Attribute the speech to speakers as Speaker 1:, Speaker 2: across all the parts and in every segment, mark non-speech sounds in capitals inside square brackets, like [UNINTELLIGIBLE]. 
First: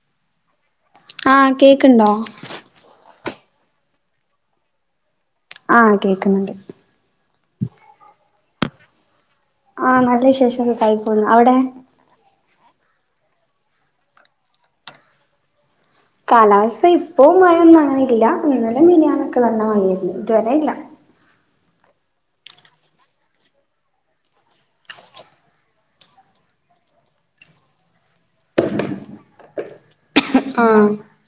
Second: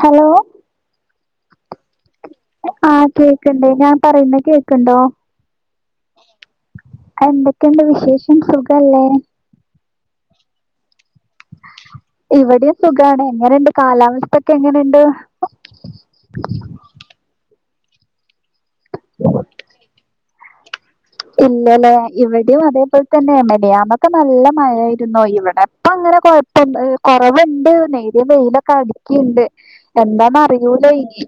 Speaker 1: Hello
Speaker 2: ആഹ് കേക്ക്ണ്ടോ
Speaker 1: ആഹ് കേക്ക്ണ്ട് ഞാൻ പറയുന്ന കേക്ക്ണ്ടോ
Speaker 2: ആഹ് കേക്ക്ന്ന്ണ്ട്
Speaker 1: എന്തെക്കെയുണ്ട് വിശേഷം സുഖല്ലേ
Speaker 2: ആഹ് നല്ല വിശേഷം സുകായി പോന്നു അവടെ?
Speaker 1: ഇവിടേം സുഖാണ് എങ്ങനെണ്ട് കാലാവസ്ഥൊക്കെ എങ്ങനെണ്ട്?
Speaker 2: കാലാവസ്ഥ ഇപ്പോം മയൊന്നും അങ്ങനെ ഇല്ല ഇന്നലെ മിനിയാനൊക്കെ നല്ല മയയാര്ന്നു ഇത് വരെ ഇല്ലാ
Speaker 1: ഇല്ലലേ ഇവിടേം അതേപോലെ തന്നെ മിനിയാന്നൊക്കെ നല്ല മഴായിരുന്നു ഇവിടെ ഇപ്പ അങ്ങനെ കൊഴ [UNINTELLIGIBLE] കൊറവ്ണ്ട് നേരിയ വെയിലൊക്കെ അടിക്ക്ണ്ട് എന്താ
Speaker 2: ആഹ്
Speaker 1: അറിയൂലാ ഇനി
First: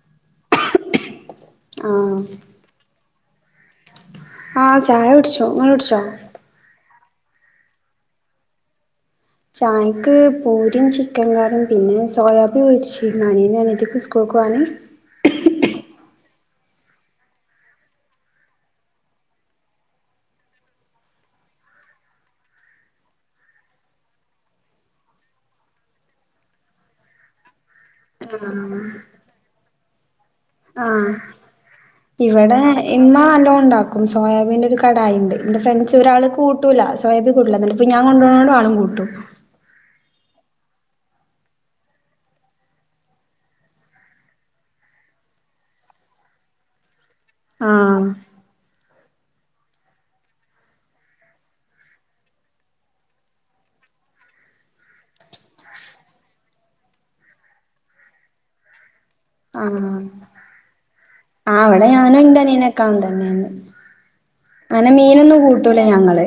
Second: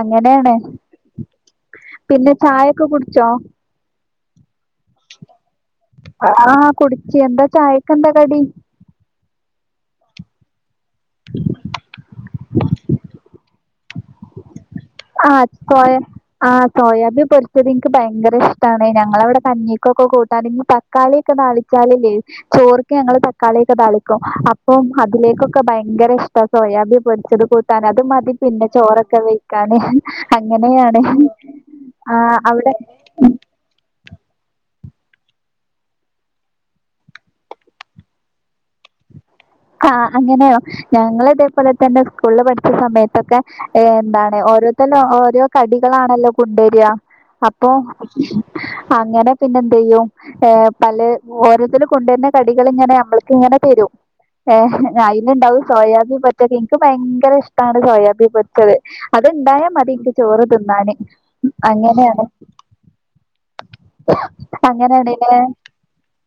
Speaker 1: അങ്ങനേണ്
Speaker 2: ആഹ്
Speaker 1: പിന്നെ ചായൊക്കെ കുടിച്ചോ?
Speaker 2: ആഹ് ചായ കുടിച്ചു ഇങ്ങള് കുടിച്ചോ
Speaker 1: ആഹ് കുടിച്ച് എന്താ ചായക്ക എന്താ കടി?
Speaker 2: ചായക്ക് പൂരിം ചിക്കൻ കറിം പിന്നെ സോയാബീ പൊരിച്ചിരുന്ന് അനിയനും അനിയത്തിക്കും സ് കൂൾക്കോവാന്
Speaker 1: ആഹ് സോയാ ആഹ് സോയാബി പൊരിച്ചത് ഇൻക്ക് ഭയങ്കര ഇഷ്ട്ടാണ് ഞങ്ങളെവിടെ കഞ്ഞിക്കൊക്കെ കൂട്ടാന് [UNINTELLIGIBLE] ക്കാളിയൊക്കെ താളിച്ചാലില്ലേ ചോർക്ക് ഞങ്ങള് തക്കാളിയൊക്കെ താളിക്കും അപ്പം അതിലേക്കൊക്കെ ഭയങ്കര ഇഷ്ട്ടാ സോയാബി പൊരിച്ചത് കൂ ട്ടാന് അത് മതി പിന്നെ ചോറൊക്കെ വൈയിക്കാന് അങ്ങനെയാണ് ആഹ് അവിടെ
Speaker 2: ഇമ്മാ നല്ലോണം ഇണ്ടാക്കും സോയാബീന്റൊരു കടായി ഇണ്ട് ഇന്റെ ഫ്രണ്ട്സ് ഒരാള് കൂട്ടൂലാ സ് സോയാബി കൂട്ടൂലാ ഇന്നട്ട് ഇപ്പ ഞാ കൊണ്ടോയാല് ആളും കൂട്ടും
Speaker 1: ആഹ് അങ്ങനെയോ? ഞങ്ങള് ഇതേപോലെ തന്നെ സ്കൂളില് പഠിച്ച സമയത്തൊക്കെ ഏഹ് എന്താണ് ഓരോത്തന്നെ ഓരോ കടികളാണല്ലോ കൊണ്ടേരാ അപ്പൊ
Speaker 2: ആഹ്
Speaker 1: അങ്ങനെ പിന്നെ എന്ത് ചെയ്യും ഏഹ് പല ഓരോത്തരും കൊണ്ടര്ന്ന കടികള് ഇങ്ങനെ ഞമ്മൾക്ക് ഇങ്ങനെ തരും ഏഹ് അയില്ണ്ടാവും സോയാബി പൊരിച്ചത് ഇൻക്ക് ഭയങ്കര ഇഷ്ട്ടാണ് സോയാബി പൊരിച്ചത് അത്ണ്ടായാ മതി ഇൻക്ക് ചോറ് തിന്നാന്
Speaker 2: ആഹ് ഇവിടെ ഞാനും
Speaker 1: അങ്ങനെയാണ്
Speaker 2: ഇന്റെ അനിയനൊക്കെ അങ്ങൻതന്നേയിര്ന്ന് അങ്ങനെ
Speaker 1: അങ്ങനെയാണ്ലേ.
Speaker 2: മീനൊന്നും കൂട്ടൂലാ ഞങ്ങള്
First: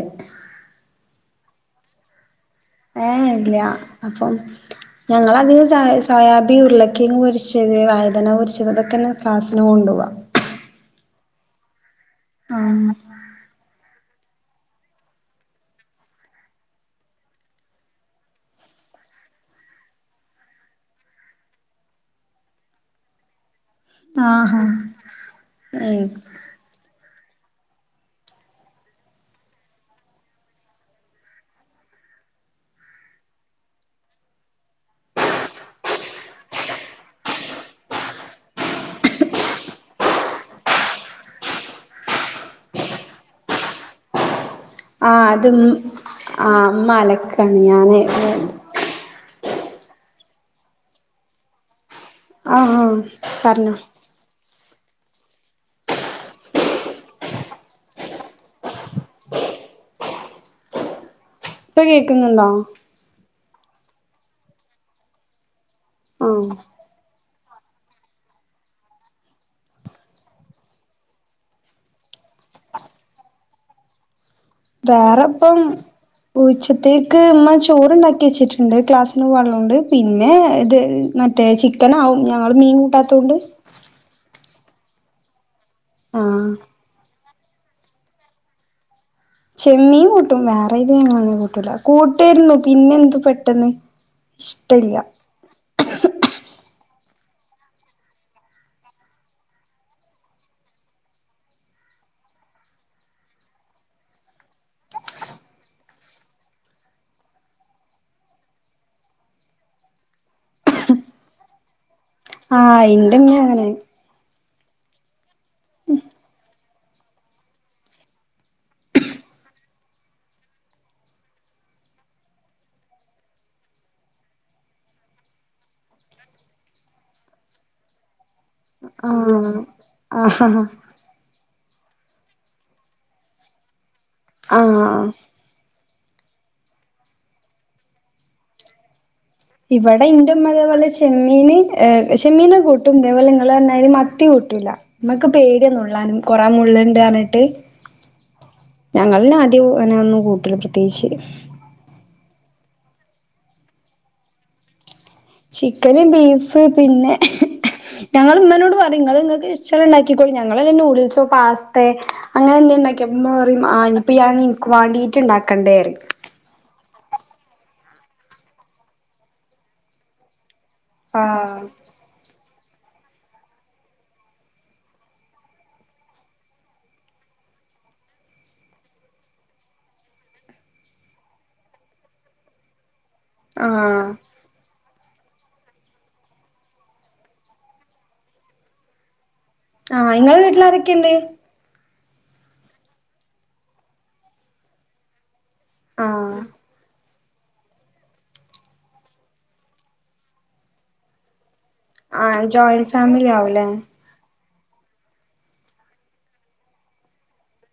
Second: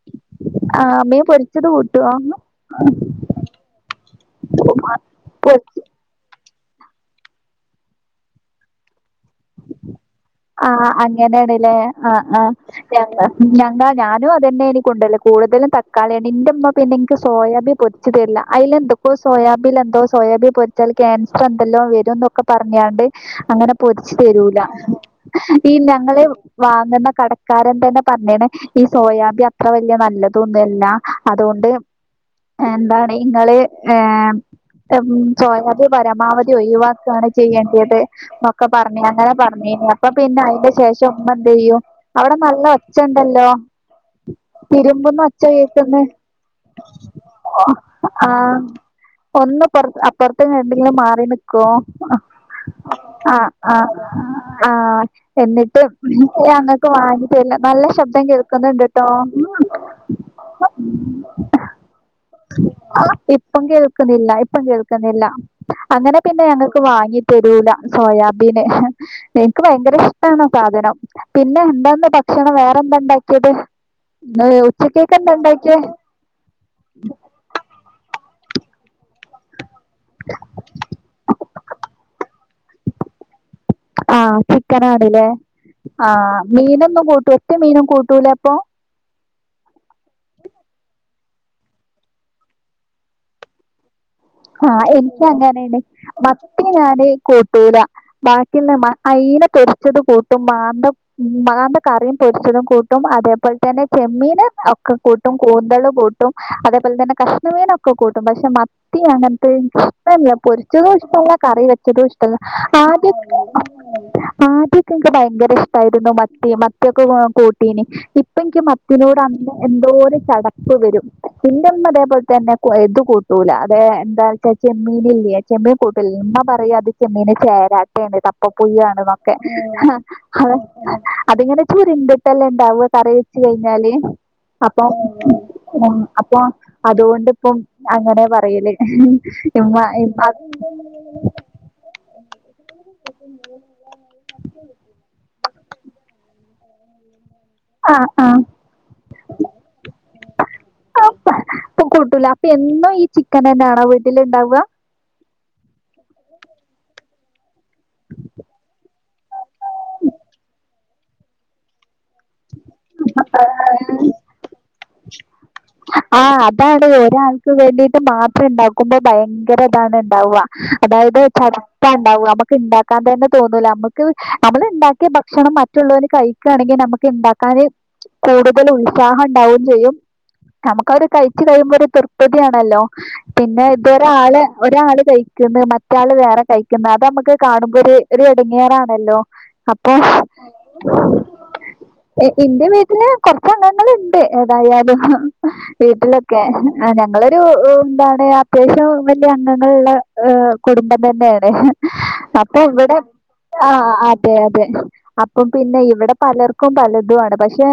Speaker 1: ആഹ് മീ പൊര്ച്ചത് കൂട്ടോ?
Speaker 2: ഏഹ് ഇല്ലാ അപ്പം
Speaker 1: പൊരി
Speaker 2: ഞങ്ങളതികോം [UNINTELLIGIBLE] സോയാബി ഉരുളക്കിഴങ്ങ് പൊരിച്ചത് വഴ്തന പൊരിച്ചത് ഇതൊക്കെന്നെ ക്ലാസ്സിന് കൊണ്ടോവാ
Speaker 1: ആഹ് അങ്ങനേണ്ലേ ആഹ് ആഹ്
Speaker 2: ആ
Speaker 1: ഞങ്ങ ഞങ്ങാ ഞാനും അതന്നെനി കൊണ്ടര്ല് കൂടുതലും തക്കാളിയാണ് ഇന്റെമ്മ പിന്നെ ഇൻക്ക് സോയാബി പൊരി ച്ച് തരില്ലാ അയില് എന്തൊക്കോ സോയാബീൽ എന്തോ സോയാബീൻ പൊരിച്ചാല് ക്യാൻസർ എന്തല്ലോ വരുന്നൊക്കെ പറഞ്ഞാണ്ട് അങ്ങനെ പൊരിച്ച്
Speaker 2: ആഹാ
Speaker 1: തെരൂലാ ഈ
Speaker 2: ഉം
Speaker 1: ഞങ്ങള് വാങ്ങുന്ന കടക്കാരൻ തന്നെ പറഞ്ഞ്ണ് ഈ സോയാബി അത്ര വല്ല്യ നല്ലതൊന്നു അല്ലാ അതുകൊണ്ട് എന്താണ് ഇങ്ങള് ഏഹ് ഉം സോയാബീൻ പരമാവധി ഒഴിവാക്കാണ് ചെയ്യേണ്ടിത് ഒക്കെ പറഞ്ഞ് അങ്ങനെ പറഞ്ഞീനി അപ്പ അപ്പൊ പിന്നെ അയിന്റെ ശേഷം ഉമ്മന്തെയ്യു അവിടെ നല്ല ഒച്ച ഇണ്ടല്ലോ
Speaker 2: ആ
Speaker 1: തിരുമ്പുന്ന ഒച്ച
Speaker 2: അത്
Speaker 1: കേക്ക്ന്ന്
Speaker 2: ആ ഉമ്മ അലക്കാണ് ഞാന്
Speaker 1: ആഹ് ഒന്ന് ഇപ്പർത്ത് അപ്പർത്ത് എന്തെങ്കിലും മാറി നിക്കോ
Speaker 2: ആ ആ
Speaker 1: ആഹ്
Speaker 2: പറഞ്ഞോ
Speaker 1: ആഹ് ആഹ് എന്നിട്ട് ഞങ്ങക്ക് വാങ്ങിതരില്ല നല്ല ശബ്ദം കേൾക്കുന്നുണ്ട് ട്ടോ [INAUDIBLE]
Speaker 2: ഇപ്പ കേക്കുന്നുണ്ടോ
Speaker 1: ആഹ് ഇപ്പം കേൾക്കുന്നില്ല ഇപ്പം കേൾക്കുന്നില്ല അങ്ങനെ പിന്നെ
Speaker 2: ആ
Speaker 1: ഞങ്ങക്ക് വാങ്ങി തെരൂല സോയാബീന് എനിക്ക് ഭയങ്കര ഇഷ്ടാണ് സാധനം പിന്നെ എന്താന്ന് ഭക്ഷണം വേറെന്താ ഇണ്ടാക്കിയത് ഇന്ന് ഉച്ചക്കേക്കന്നെ
Speaker 2: വേറെപ്പം
Speaker 1: ഇണ്ടാക്കിയേ
Speaker 2: ഉച്ചത്തേക്ക് ഇമ്മ ചോറ്ണ്ടാക്കി വെച്ചിട്ട്ണ്ട് ക്ലാസ്സിന് പോകാനുള്ളതൊണ്ട് പിന്നെ ഇത് മറ്റേ ചിക്കനാകും ഞങ്ങള് മീൻ കൂട്ടാത്തോണ്ട്
Speaker 1: ആഹ് ചിക്കനാണ് ല്ലേ ആഹ് മീനൊന്നും കൂട്ടൂ ഒറ്റ മീനും കൂട്ടൂലെ അപ്പം
Speaker 2: ചെമ്മീൻ കൂട്ടും വേറേത് മീനൊന്നും കൂട്ടൂല കൂട്ടേരുന്നു പിന്നെ എന്ത് പെട്ടെന്ന്
Speaker 1: ആഹ്
Speaker 2: ഇഷ്ടല്ല
Speaker 1: എനിക്ക് അങ്ങനെയിനി മത്തി ഞാന് കൂട്ടൂല ബാക്കിള്ള അയില പൊരിച്ചത് കൂട്ടും മാന്ത ഉം മാന്ത കറിയും പൊരിച്ചതും കൂട്ടും അതേപോലെ തന്നെ ചെമ്മീന് ഒക്കെ കൂട്ടും കൂന്തള് കൂട്ടും ട്ടും അതേപോലെ തന്നെ കഷ്ണമീനൊക്കെ കൂട്ടും പക്ഷെ മത്തി മത്തി അങ്ങൻത്തെ ഇൻകിഷ്ടല്ല പൊരിച്ചതൂഷ്ടല്ല കറി വെച്ചതൂഷ്ടല്ല
Speaker 2: ആഹ്
Speaker 1: ആദ്യ
Speaker 2: ഇന്റെമ്മ അങ്ങനെ
Speaker 1: ആദ്യക്കെ ഇൻക്ക് ഭയങ്കര ഇഷ്ടായിരുന്നു മത്തി മ മത്തിഒക്കെ നല്ലോം കൂട്ടീനി ഇപ്പിൻക്ക് മത്തിനോട് അന്ന് എന്തോലം ചടപ്പ് വരും ഇൻ്റമ്മ ഇതേപോലെ തന്നെ ഏ ഇതു കൂട്ടൂല ഏഹ് എന്താച്ചാ ചെമ്മീനില്ലേ ചെമ്മീൻ കൂട്ടൂല ഇമ്മ പറയുഅത് ചെമ്മീന് ചേരാ ട്ടേണ് തപ്പപുഴു ആണ്ന്നൊക്കെ
Speaker 2: ആഹ് ആഹ്
Speaker 1: അത് ഇങ്ങനെ ചുരുണ്ട്ട്ടല്ലെ ഇണ്ടാവ കറി വെച്ച് കഴിഞ്ഞാല് അപ്പം
Speaker 2: ആഹ്
Speaker 1: ആഹ് അപ്പൊ അതുകൊണ്ടിപ്പം അങ്ങനെ പറയല് ഇമ്മ
Speaker 2: ഇവടെ
Speaker 1: ഇമ്മ
Speaker 2: ഇൻ്റമ്മതേപോലെ ചെമ്മീന് ഏഹ് ചെമ്മീനൊക്കെ കൂട്ടും ഇതേപോലെ നിങ്ങള് പറഞ്ഞമാതിരി മത്തി കൂട്ടൂല ഇമ്മക്ക് പേടിയന്നുള്ളാന് കൊറേ മുള്ള്ണ്ട് പറന്നിട്ട്
Speaker 1: ആഹ് ആഹ്
Speaker 2: ഞങ്ങള് ആദ്യന്നെ ഒന്നും കൂട്ടല പ്രത്യേകിച്ച്
Speaker 1: ഇപ്പം കൂട്ടൂല അപ്പം എന്നും ഈ ചിക്കനെന്നാണോ വീട്ടില് ഇണ്ടാവ
Speaker 2: ചിക്കന് ബീഫ് പിന്നെ ഞങ്ങൾ ഇമ്മനോട് പറിം ഇങ്ങള് ഇങ്ങൾക്ക് ഇഷ്ട്ടല്ല ഇണ്ടാക്കിക്കോളി ഞങ്ങള് വല്ല നൂഡിൽസോ പാസ്തേ അങ്ങനെ എന്തേ ഉണ്ടാക്കിയ ഇമ്മ പറിം ആഹ് ഇപ്പ ഞാൻ ഇൻക്ക് വാണ്ടീട്ട്ണ്ടാക്കണ്ടെ റിം
Speaker 1: ആഹ് അതാണ് ഒരാക്ക് വേണ്ടിട്ട് മാത്രം ഇണ്ടാക്കുമ്പോ ഭയങ്കര ഇതാണ് ഇണ്ടാവ അതായത്
Speaker 2: ആഹ്
Speaker 1: ചടപ്പാ ഇണ്ടാവ നമ ഇണ്ടാക്കാൻ തന്നെ തോന്നൂല നമുക്ക് നമ്മള് ഇണ്ടാക്കിയ ഭക്ഷണം മറ്റുള്ളവന് കഴിക്കാണെങ്കിൽ നമുക്ക് ഉണ്ടാക്കാനെ കൂടുതൽ ഉത്സാഹണ്ടാവും ചെയ്യും നമുക്ക് അവര് കഴിച്ച് കഴിയുമ്പോ ഒരു തൃപതിയാണല്ലോ പിന്നെ
Speaker 2: ആഹ്
Speaker 1: ഇതൊരാള് ഒരാള് കഴിക്കുന്നു മറ്റാള് വേറെ കഴിക്കുന്ന് അത് നമ്മുക്ക് കാണുമ്പോ ഒര് ഒര് എടങ്ങേറാണല്ലോ അപ്പോ [INAUDIBLE]
Speaker 2: ആഹ് ഇങ്ങളെ വീട്ടില് ആരൊക്കെണ്ട്
Speaker 1: എ എന്റെവീട്ടില് കൊർച്ചങ്ങങ്ങള്ണ്ട് ഏതായാലും
Speaker 2: ആഹ്
Speaker 1: വീട്ട്ലൊക്കെ ആ ഞങ്ങളൊരു ന്താണ് അത്യാവശ്യം വെല്ല്യ അംഗങ്ങള്ള്ളെ കുടുംബം തെന്നേണ്
Speaker 2: ആഹ് ജോയിന്റ്
Speaker 1: അപ്പൊഇവടെ
Speaker 2: ഫാമിലി ആവുല്ലേ
Speaker 1: ആഹ് അ തെഅതെ അപ്പംപിന്നെഇവടെ പലർക്കുംപലതുആണ് പക്ഷേ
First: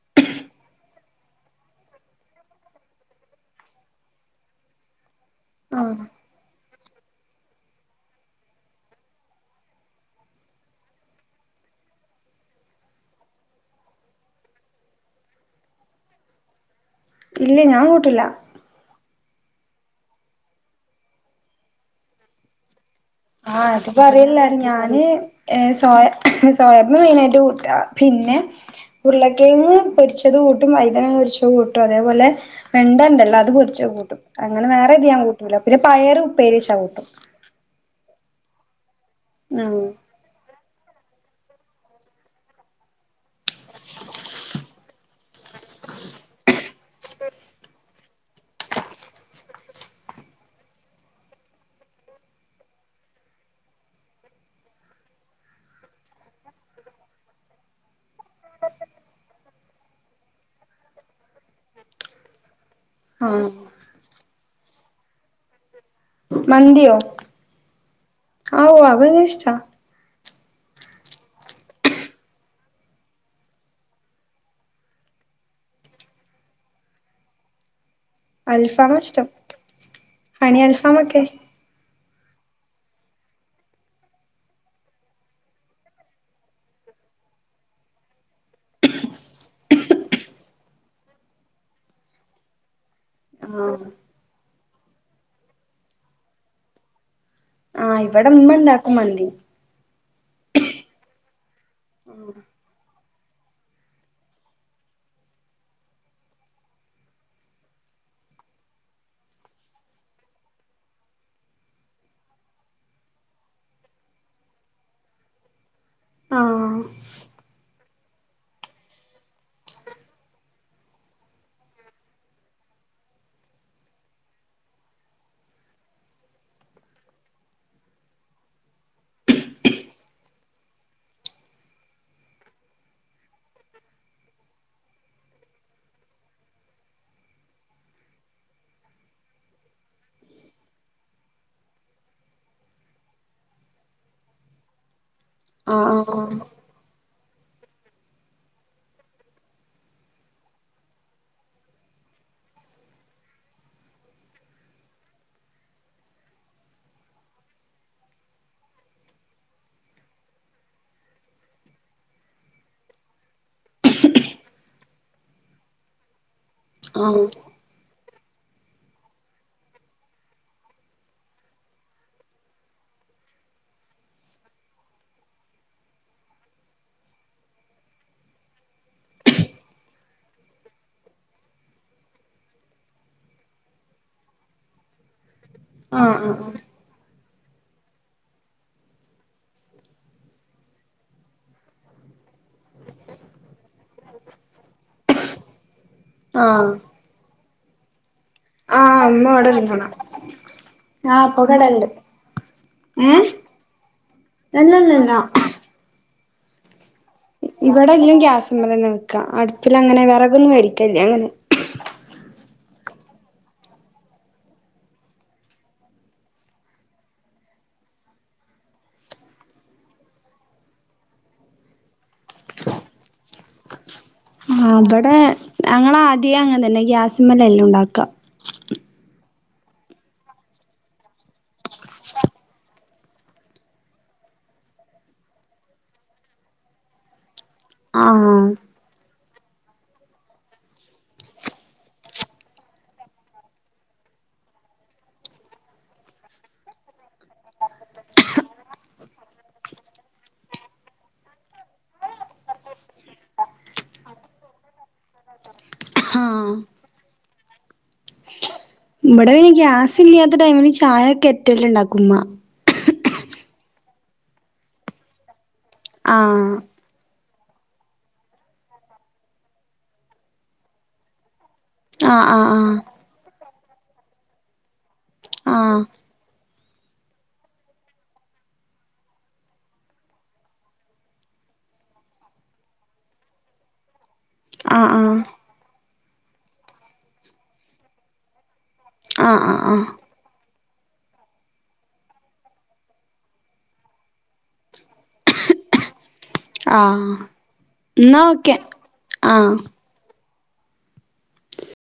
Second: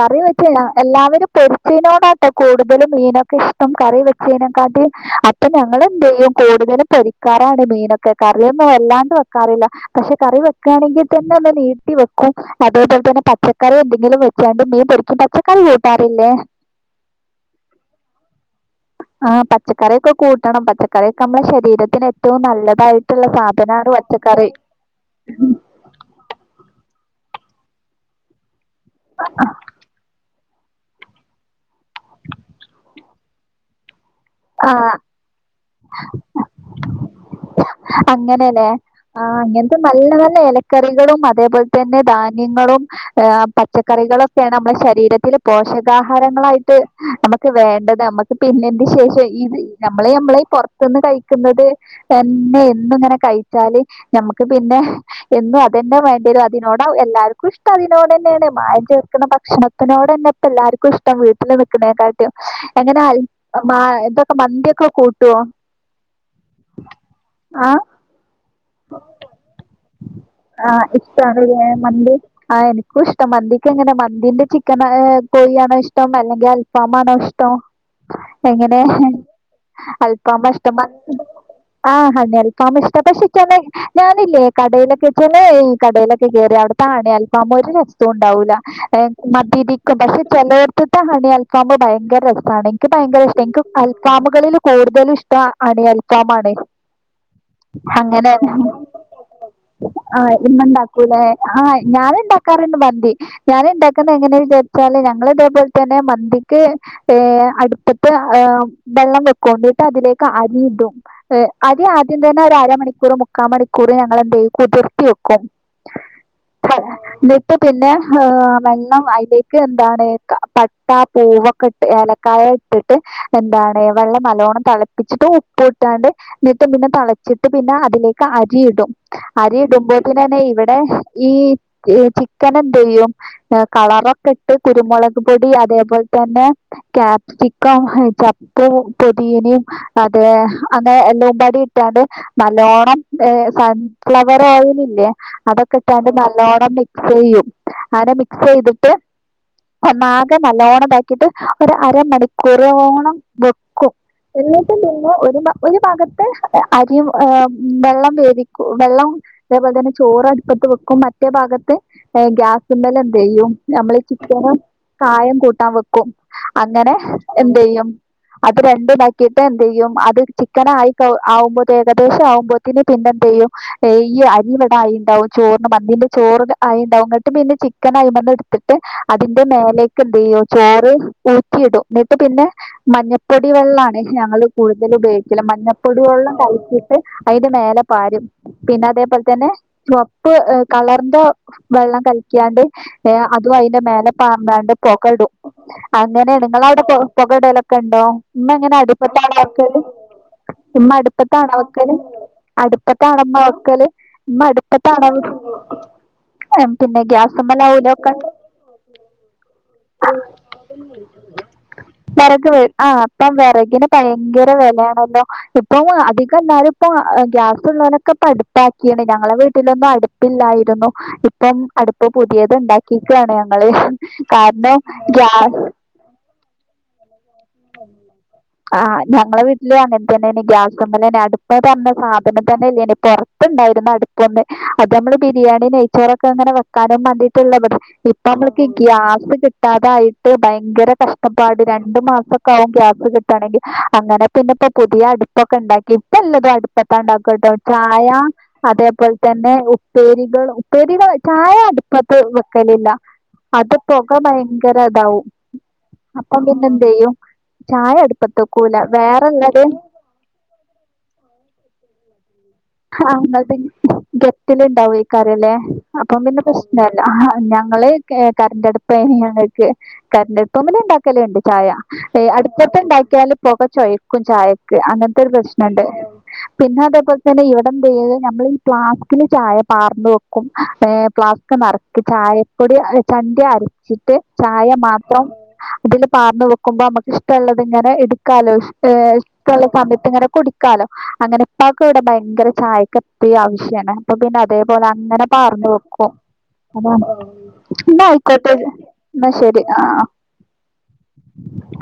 Speaker 1: കറിവെച്ചഞാ എല്ലാവരും പൊരിച്ചീയിനോടാട്ടോ കൂടുതലും മീനൊക്കെഷ്ടം കറി വെച്ചെയ്നെക്കാട്ടി അപ്
Speaker 2: ആഹ്
Speaker 1: ഇപ്പംഞങ്ങളെന്തെയ്യും കൂടുതലും പൊരിക്കാറാണ് മീനൊക്കെ കറിയൊന്നും വെല്ലാണ്ട് വെക്കാറില്ല പക്ഷെ കറി വെക്കാണെങ്കിത്തെന്നൊന്ന്നീട്ടി വെക്കും [UNINTELLIGIBLE] പച്ചക്കറി എന്തെങ്കിലുംവെച്ചാണ്ട് മീൻ പൊരിക്കും പച്ചക്കറികൂട്ടാറില്ലേ
Speaker 2: ഇല്ല്യേ ഞാൻകൂട്ടില്ല
Speaker 1: ആ പച്ചക്കറിയൊക്കെകൂട്ടണം പച്ചക്കറിയൊക്കെഅമ്മളശെരീരത്തിന് ഏറ്റവും നല്ലതായി
Speaker 2: ആ അത് പറയില്ല ഞാന് ഏ സോയ സോയാബിമെയിനായിട്ട്കൂട്ട പിന്നെ ഉർളകെങ് പൊരിച്ചത്കൂട്ടും വൈതനപൊരിച്ചത് കൂട്ടും അതേപോലെ വെണ്ടണ്ടല്ലോ അത്പൊരിച്ചത്കൂട്ടും അങ്ങനെ
Speaker 1: ആ
Speaker 2: വേറേതും ഞാൻ കൂട്ടൂല പിന്നെ പയറ് ഉപ്പേരിച്ചാകൂട്ടും
Speaker 1: അങ്ങനെല്ലേ ആ അങ്ങൻത്തെ
Speaker 2: ആഹ്
Speaker 1: നല്ല നല്ല എല കറികളും അതേപോൽത്തെന്നെ ധാന്യങ്ങളും ഏഹ് പച്ചക്കറികളൊക്കേണ് അമ്മളെ ശരീരത്തില് പോഷകാഹാരങ്ങളായിട്ട് നമ്മക്ക് വേണ്ടത് നമ്മ പിന്നെന്റെശേഷയ് ഇത് നമ്മള് നമ്മള് പൊർത്ത്ന്ന് കയ്ക്ക്ന്നത് തെന്നെ എന്നും ങ്ങനെ കയ്ച്ചാല് ഞമ്മക്ക് പിന്നെ എന്നും അതെന്നേവേണ്ടിയരാ എന്നും അതെന്നെ വേണ്ടിയെരും അതിനോടാവും എല്ലാവർക്കും ഇഷ്ടം അതിനോടെന്നേണ് മായം ചേർക്ക്‌ണ ഭക്ഷണം തിനോടെന്നെപ്പം എല്ലാര്ക്കുഷ്ടം വീട്ടില്നിക്ക്‌ണേകാ ട്ടിയും എങ്ങനെ ആള്
Speaker 2: ആഹ്
Speaker 1: മാ ഇതൊക്കെ മത്യോക്കെ കൂട്ടോ
Speaker 2: മന്ത്യോ
Speaker 1: ആ
Speaker 2: ആഹ് അവനിഷ്റ്റ
Speaker 1: ആ ഇഷ്ടാണ്ലേ മന്തി ആ എനിക്കുംഷ്ട മന്തിക്കെങ്ങനെ മന്തിന്റെ ചിക്കന ഏഹ് കോഴിയാണോ ഇഷ്ടം അല്ലെങ്കി അൽഫാമാണോ ഇഷ്ട്ടം എങ്ങനേ
Speaker 2: അൽഫാമാ ഇഷ്ടം ഹണി
Speaker 1: അൽഫാമാഷ്ട്ടം മ
Speaker 2: അൽഫാമൊക്കെ
Speaker 1: ആഹ് ഹണി അൽഫാമ്ഷ്ട പക്ഷെ ചെലെ ഞാനില്ലേ കടേലൊക്കെ ചെലെ കടേലൊക്കെ കേറിയഅവിടെത്തേ ഹണിഅൽഫാമൊര് രസോണ്ടാവൂല എ മത് രിക്കും പക്ഷെ ചേലോട്ത്ത്ത്തെ ഹണിഅൽഫാമ് ഭയങ്കരസാണ് ഇൻക്ക് ഭയങ്കരഷ്ട ഇൻക്ക്
Speaker 2: ആഹ്
Speaker 1: അൽഫാമുകളില് കൂടുതലും ഇഷ്ടം ഹണിഅൽഫാമാണ്
Speaker 2: ആഹ് ഇവിടെ
Speaker 1: അങ്ങനെ
Speaker 2: ഉമ്മ ഇണ്ടാക്കും മന്തി
Speaker 1: ആഹ് ഇമ്മണ്ടാക്കൂലേ ആ ഞാന് ണ്ടാക്കാറ്ണ്ട് മന്തി ഞാന് ണ്ടാക്കുന്ന എങ്ങനെ വിചാരിച്ചാല് ഞങ്ങള്തേപോൽതന്നെ മന്തിക്ക് ഏ അടുപ്പത്ത് വെള്ളംവെക്കും ന്ന്ട്ട് അതിലേക്ക് അരിടും ഏഹ് അരി ആദ്യം തെന്നെ ഒരരമ ണിക്കൂറും മുക്കാമണിക്കൂറും ഞങ്ങളെന്തെയ്യും കുതിർത്തിവെക്കും
Speaker 2: ആഹ്
Speaker 1: ന്ന്ട്ട് പിന്നെ വെള്ളം അയ്ലേക്ക് എന്താണ് പട്ട, പൂവക്കെട്ട് ഏലക്കായ ട്ടിട്ട് എന്താണ് വെള്ളം നല്ലോണം തളപ്പിച്ചിട്ട് ഉപ്പുട്ടാണ്ട് ന്ന് ന്ന്ട്ട് പിന്നെ തളച്ചി ട്ട് പിന്നെ അതിലേക്ക് അരി ഇടും അരി ഇടുമ്പോത്തിനെന്നെ ഇവടെ ഈ ചിക്കനെന്തെയ്യും ഏ കളറൊക്കെട്ട് കുരുമൊളക്പൊടി അതേപോൽത്തെന്നെ ക്യാപ്‌സിക്കം ചപ്പും പൊതീനിം അതെ അങ്ങനെ എല്ലൊമ്പാടി ഇട്ടാണ്ട് നല്ലോണ്ണം സൺഫ്ലവർഓയലില്ലേ അതൊക്കെ ഇട്ടാണ്ട്
Speaker 2: ആഹ്
Speaker 1: നല്ലോണം മിക് സെയ്യും അങ്ങനെ മിക്സെയ്ത്ട്ട് ഒന്നാകെ നല്ലോണംതാക്കിട്ട് ഒരു അരമണിക്കൂറോളം വെക്കും എന്നിട്ടും പിന്നെഒരുഭാഒരുഭാഗത്ത് അരിയും വെള്ളംവേവിക്കും വെള്ളം അതേപോൽതന്നെ ചോറഅടുപ്പത്ത് വെക്കും മറ്റേഭാഗത്ത് ഏഹ് ഗ്യാസ്മ്മലന്തയ്യും നമ്മള് ചിക്കനും കായംകൂട്ടാവെക്കും അങ്ങനെ
Speaker 2: ആഹ്
Speaker 1: എന്തയ്യും അത് രണ്ടും താക്കിയിട്ട് എന്ത്യ്യും അത് ചിക്കന് ആയി ആവുമ്പോ. ഏകദേശം ആവുമ്പോത്തിന് പിന്നെ എന്തിയ്യും. ഈ അരി ഇവിടെ ആയിണ്ടാവും ചോറിന് മന്തിന്റെ ചോറ് ആയി ഉണ്ടാവും ന്നിട്ട് പിന്നെ ചിക്കനായിമന്ന് എടുത്തിട്ട് അതിന്റെ മേലേക്ക് എന്തയും ചോറ് ഊറ്റിയിടും എന്നിട്ട് പിന്നെ മഞ്ഞപ്പൊടി വെള്ളണ് ഞങ്ങള് കൂടുതൽ ഉപയോഗിക്കല് മഞ്ഞപ്പൊടി
Speaker 2: ആഹ് ആഹ്
Speaker 1: വെള്ളം കലക്കി ട്ട് അതിന്റെ മേലെ പാരും പിന്നെ അതേപോലെ തന്നെ ചുവപ്പ് കളറിന്റെ വെള്ളം കലക്കിയാണ്ട് അതും അതിന്റെ മേലെ പാർന്നാണ്ട് പൊകടും
Speaker 2: ആഹ്
Speaker 1: അങ്ങനെയണ്
Speaker 2: ആഹ് ആഹ്
Speaker 1: നിങ്ങളവിടെ പുകടലൊക്കെ ഉണ്ടോ ഇമ്മ എങ്ങനെ
Speaker 2: ആഹ്
Speaker 1: അടുപ്പത്തെ
Speaker 2: ഉമ്മ ഇവടെ
Speaker 1: ആളക്കല്
Speaker 2: ഇരിന്നതാ
Speaker 1: ഇമ്മ അടുപ്പ
Speaker 2: ആഹ് ഇപ്പൊ
Speaker 1: ആണോ
Speaker 2: കടണ്ട്
Speaker 1: വക്കല് അടുപ്പത്താണൊ ഇമ്മ വക്കല് ഇമ്മ അടുപ്പത്താണോ
Speaker 2: അല്ലല്ലല്ല
Speaker 1: പിന്നെ ഗ്യാസ്
Speaker 2: ഇവിടെല്ലും ഗ്യാസ്മ്മലന്നെ വെക്കാ അടുപ്പിൽ അങ്ങനെ വിറകൊന്നും മേടിക്കലില്ല അങ്ങനെ
Speaker 1: വിറക് ഇ പ്പം വിറകിന് ഭയങ്കര വിലയാണല്ലോ ഇപ്പം അ എന്നാലും ഇപ്പോ ഗ്യാസുള്ളവനൊക്കെ ഇപ്പ അടുപ്പാക്കിയാണ് ഞങ്ങളെ വീട്ടിലൊന്നും അടുപ്പില്ലായിരുന്നു ഇപ്പം അടുപ് പുതിയത് ഉണ്ടാക്കിക്കാണ് ഞങ്ങള് കാരണം ഗ്യാസ്
Speaker 2: ഇതി അങ്ങനെന്നെ ഗാസ്മല എല്ലാം ഉണ്ടാക്ക
Speaker 1: ആഹ് ഞങ്ങളെ വീട്ടിലും അങ്ങനെ തന്നെ ഗ്യാസ്മലന്നെ അടുപ് ന്ന് പറഞ്ഞ സാധനം തന്നെല്ലേ ഇ പുറത്തുണ്ടായിരുന്നു അടുപ്പൊ ഒന്ന് അത് നമ്മള് ബിരിയാണി നെയ്ച്ചോറൊക്കെ അങ്ങനെ വെക്കാനും വേണ്ടിട്ടുള്ളത ഇബടെ ഇപ്പൊ
Speaker 2: ആഹ്
Speaker 1: നമ്മക്ക് ഗ്യാസ് കിട്ടാതായിട്ട് ഭയങ്കര കഷ്ടപ്പാട് രണ്ടു മാസം ക്കാവും ഗ്യാസ് കിട്ടുകവാണെങ്കിൽ അങ്ങനെ പിന്നെ ഇപ്പോ പുതിയ അടുപ്പൊക്കെ ഉണ്ടാക്കി ഇപ്പ എല്ലതും അടുപ്പത്താ ഉണ്ടാക്കട്ടോ ചായ അതേപോലെ തന്നെ ഉപ്പേരികൾ ഉപ്പേരികൾ ചായ അടുപ്പത്ത് വെക്കലില്ല അത് പുക ഭയങ്കര ഇതാവും അപ്പൊ
Speaker 2: ആഹ്
Speaker 1: പിന്നെന്ത്യ്യും ചായ അടു അടപ്പത്തക്കൂല
Speaker 2: ഇവിടെ പിന്നെ ഗ്യാസ് ഇല്ലാത്ത ടൈമില് ചായൊക്കെ കെറ്റലിലുണ്ടാക്കും ഇമ്മ
Speaker 1: ആഹ് അങ്ങത് ഗെറ്റല്ണ്ടാവും ഏകാരല്ലേ അപ്പം പിന്നെ
Speaker 2: ആഹ്
Speaker 1: പ്രശ്നം ല്ല ഞങ്ങള് കരന്റടുപ്പ ഞങ്ങൾക്ക് കരന്റടുപ്പുമ്മല് ഉണ്ടാക്കല്ണ്ട് ചായ
Speaker 2: ആഹ്
Speaker 1: അടുപ്പത്
Speaker 2: ആഹ്
Speaker 1: ഉണ്ടാക്കിയാല് പുക ചൊഴക്കും ചായക്ക് അങ്ങനത്തെ ഒരു
Speaker 2: ആഹ്
Speaker 1: പ്രശ്നണ്ട് പിന്നതേപോലെ പിന്നെ ഇവിടെ എന്ത് ചെയത് ഞമ്മള് ഈ പ്ലാസ്കില് ചായ പാർന് വെക്കും പ്ലാസ്ക് നിറച്ച് ചായ കുടി അത് ചണ്ടി ആകും ന്ന്ട്ട് ചായ
Speaker 2: ആഹ് ആഹ്
Speaker 1: മാത്രം അതില് പാർന്നു വെക്കുമ്പോ നമ്മുക്ക് ഇഷ്ടള്ളത് ഇങ്ങനെ എടു ക്കാലോ ഹ
Speaker 2: ആഹ് ആഹ്
Speaker 1: ഇഷ്ടള്ള
Speaker 2: ആഹ് ആഹ്
Speaker 1: സമയത്ത് ഇങ്ങനെ കുടിക്കാലോ അങ്ങനെപ്പ ക്ക് ഇവിടെ ഭയങ്കര ചായക് അത്തി ആവശ്യാണ് അപ്പൊ പിന്നെ അതേപോലെ അങ്ങനെ പാർന്ന് വെക്കും
Speaker 2: ആഹ്
Speaker 1: എന്ന
Speaker 2: എന്നാ
Speaker 1: ആയിക്കോട്ടെ
Speaker 2: ഓക്കെ
Speaker 1: എന്ന ശരി ആഹ്.